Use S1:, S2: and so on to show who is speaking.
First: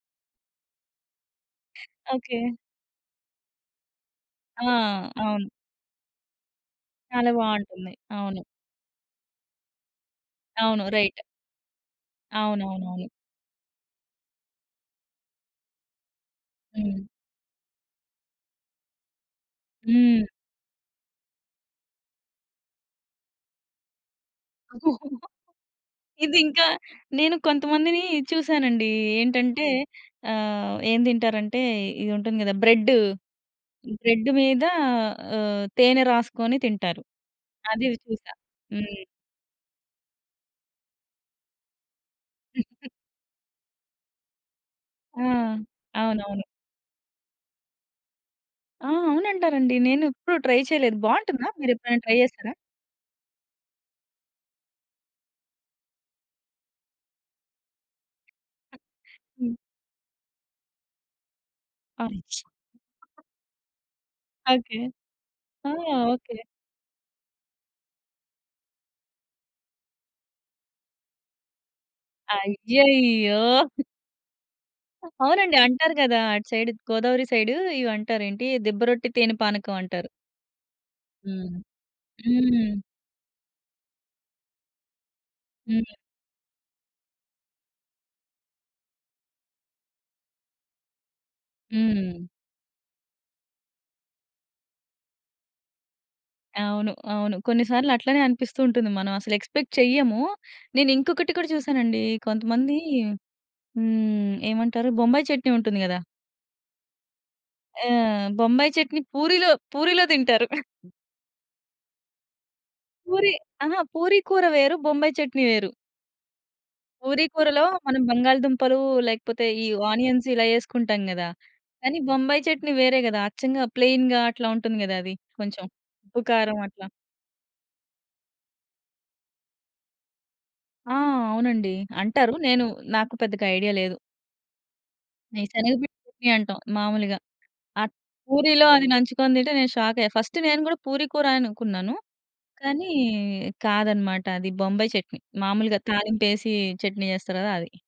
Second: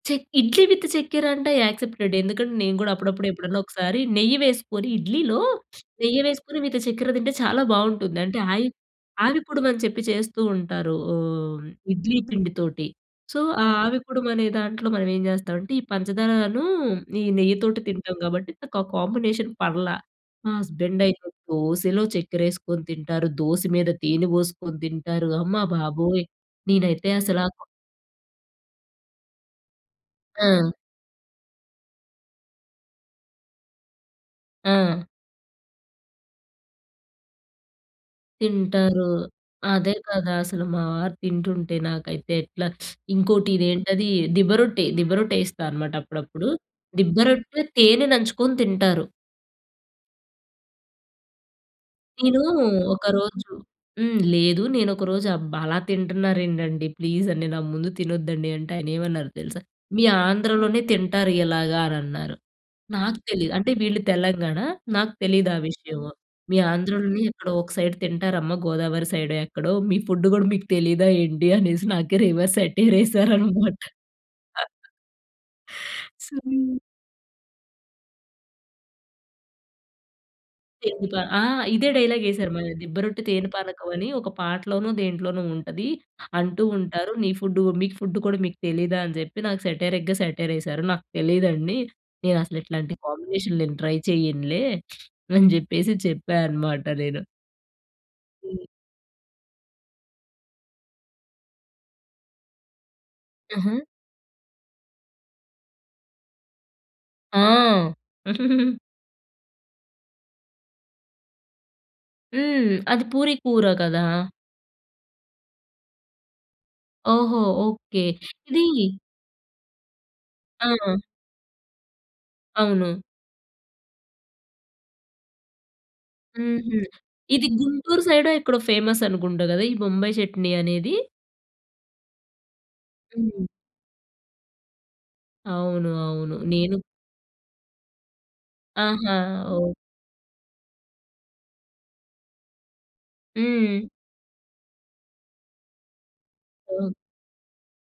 S1: Check idli with చక్కెర అంటే accepted
S2: okay.
S1: ఎందుకంటే నేను కూడా అప్పుడప్పుడు ఎప్పుడన్నా ఒకసారి నెయ్యి
S2: ఆ!
S1: వేసుకొని ఇడ్లీలో
S2: అవును.
S1: నెయ్యి వేసుకొని విత్ చక్కెర
S2: చాలా
S1: తింటే చాలా
S2: బావుంటుంది.
S1: బావుంటుంది అంటే
S2: అవును.
S1: ఆయి ఆవిరి కుడుమని చెప్పి చేస్తూ
S2: అవును.
S1: ఉంటారు.
S2: రైట్.
S1: ఓహ్, ఇడ్లీ పిండితోటి.
S2: అవునవునవును.
S1: సో ఆ ఆవి కుడుమనే దాంట్లో మనం ఏం చేస్తామంటే ఈ పంచదారను,
S2: హ్మ్.
S1: ఈ నెయ్యి తోటి తింటాం కాబట్టి నాకు ఆ కాంబినేషన్ పర్ల.
S2: హ్మ్.
S1: మా హస్బెండ్ అయితే దోసలో చక్కెరేసుకొని తింటారు దోస మీద తేనె పోసుకొని తింటారు అమ్మబాబోయ్!
S2: ఇదింకా
S1: నేనైతే
S2: నేను
S1: అసలా
S2: కొంతమందిని చూసానండి ఏంటంటే
S1: ఆ!
S2: ఆహ్, ఏం తింటారంటే ఇది ఉంటుంది గదా! బ్రెడ్డు, బ్రెడ్డు మీద
S1: ఆ!
S2: ఆహ్, తేనె రాసుకొని తింటారు. అది చూసా. హ్మ్.
S1: తింటారు. అదే కదా! అసలు మావారు తింటుంటే నాకైతే ఎట్లా ఇంకోటి ఇదేంటది దిబ్బ రొట్టె, దిబ్బ
S2: ఆ!
S1: రొట్టె ఏస్తాన్నమాట
S2: అవునవును.
S1: అప్పుడప్పుడు. దిబ్బ రొట్టె తేనె నంచుకొని
S2: ఆ!
S1: తింటారు.
S2: అవునంటారండి నేను ఎప్పుడు ట్రై చేయలేదు బావుంటుందా? మీరు ఎప్పుడైనా ట్రై
S1: నేను
S2: జేశార?
S1: ఒకరోజు హ్మ్. లేదు నేను ఒకరోజు అబ్బా! అలా తింటున్నారేంటండి ప్లీజ్ అండి నా ముందు తినొద్దండి అంటే ఆయన ఏమన్నారో
S2: హ్మ్.
S1: తెలుసా? మీ ఆంధ్రలోనే తింటారు ఇలాగా అనన్నారు.
S2: అయ్యో!
S1: నాకు తెలియదు అంటే వీళ్ళు తెలంగాణ
S2: ఓకే.
S1: నాకు తెలీదా
S2: ఆ!
S1: విషయం.
S2: ఓకే.
S1: మీ ఆంధ్రలోనే ఎక్కడో ఒక సైడ్ తింటారమ్మ గోదావరి సైడే ఎక్కడో మీ ఫుడ్ గూడా మీకు తెలీదా ఏంటి? అనేసి నాకే రివర్స్ సెటైర్
S2: అయ్యయ్యో!
S1: ఎసారనమాట.
S2: ఓహ్! అవునండి. అంటారు గదా! అటు
S1: సరే
S2: సైడ్ గోదావరి సైడు ఇవి అంటారు ఏంటి దిబ్బ రొట్టి తేనె పానకం అంటారు.
S1: ఎందుకా ఆ!
S2: హ్మ్.
S1: ఇదే డైలాగేసారు
S2: హ్మ్.
S1: మళ్ళా దిబ్బరొట్టె తేనె పానకమనీ ఒక పాటలోనో, దేంట్లోనో ఉంటది
S2: హ్మ్.
S1: అంటూ ఉంటారు. నీ ఫుడ్డు మీకు ఫుడ్డు కూడా మీకు తెలీదా? అని చెప్పి నాకు సేటైరిగ్గ సటైరేశారు. నాకు తెలీదండి!
S2: హ్మ్.
S1: నేను అసలు ఇట్లాంటి కాంబినేషన్‌లు నేను ట్రై చేయనులే అని చెప్పేసి చెప్పానమాట
S2: అవును.
S1: నేను!
S2: అవును. కొన్ని సార్లు అట్లనే అనిపిస్తూ
S1: హ్మ్.
S2: ఉంటుంది. మనం అసలు ఎక్స్‌పెక్ట్ చెయ్యము. నేను ఇంకొకటి కూడా చూసానండి కొంతమంది
S1: ఆహా!
S2: హ్మ్. ఏమంటారు బొంబాయి చట్నీ ఉంటుంది కదా!
S1: ఆ!
S2: ఆహ్, బొంబాయి చట్నీ పూరిలో, పూరిలో తింటారు.
S1: హ్మ్. అది
S2: పూరి
S1: పూరి కూర
S2: ఆహా!
S1: కదా!
S2: పూరి కూర వేరు, బొంబాయి చట్నీ వేరు. పూరి
S1: ఓహో!
S2: కూరలో మనం
S1: ఓకే.
S2: బంగాళదుంపలు
S1: ఇది
S2: లేకపోతే ఈ ఆనియన్స్ ఇలా
S1: ఆ!
S2: ఎసుకుంటాం గదా! కానీ బొంబాయి చట్నీ వేరే
S1: అవును.
S2: గదా! అచ్చంగా ప్లెయిన్‌గా అట్లా ఉంటుంది గదా. అది కొంచెం ఉప్పు కారం
S1: హుహు.
S2: అట్లా.
S1: ఇది గుంటూరు సైడో, ఎక్కడో ఫేమస్ అనుకుంటా గాదా! ఈ బొంబాయి చట్నీ
S2: ఆ!
S1: అనేది.
S2: అవునండి. అంటారు. నేను నాకు పెద్దగా
S1: హ్మ్.
S2: ఐడియా లేదు. మేం శనగపిండి
S1: అవును.
S2: చట్నీ
S1: అవును.
S2: అంటాం
S1: నేను
S2: మాములుగా. అట్ల పూరిలో అది
S1: ఆహా!
S2: నంచుకొని తింటే నేను
S1: ఓహ్!
S2: షాక్ అయ్యా. ఫస్ట్ నేను కూడా పూరి కూర అనుకున్నాను కానీ
S1: హ్మ్.
S2: కాదన్నమాట అది బొంబాయి చట్నీ. మాములుగా తాలింపు ఎసి
S1: ఓహ్!
S2: చట్నీ చేస్తారు కదా అది.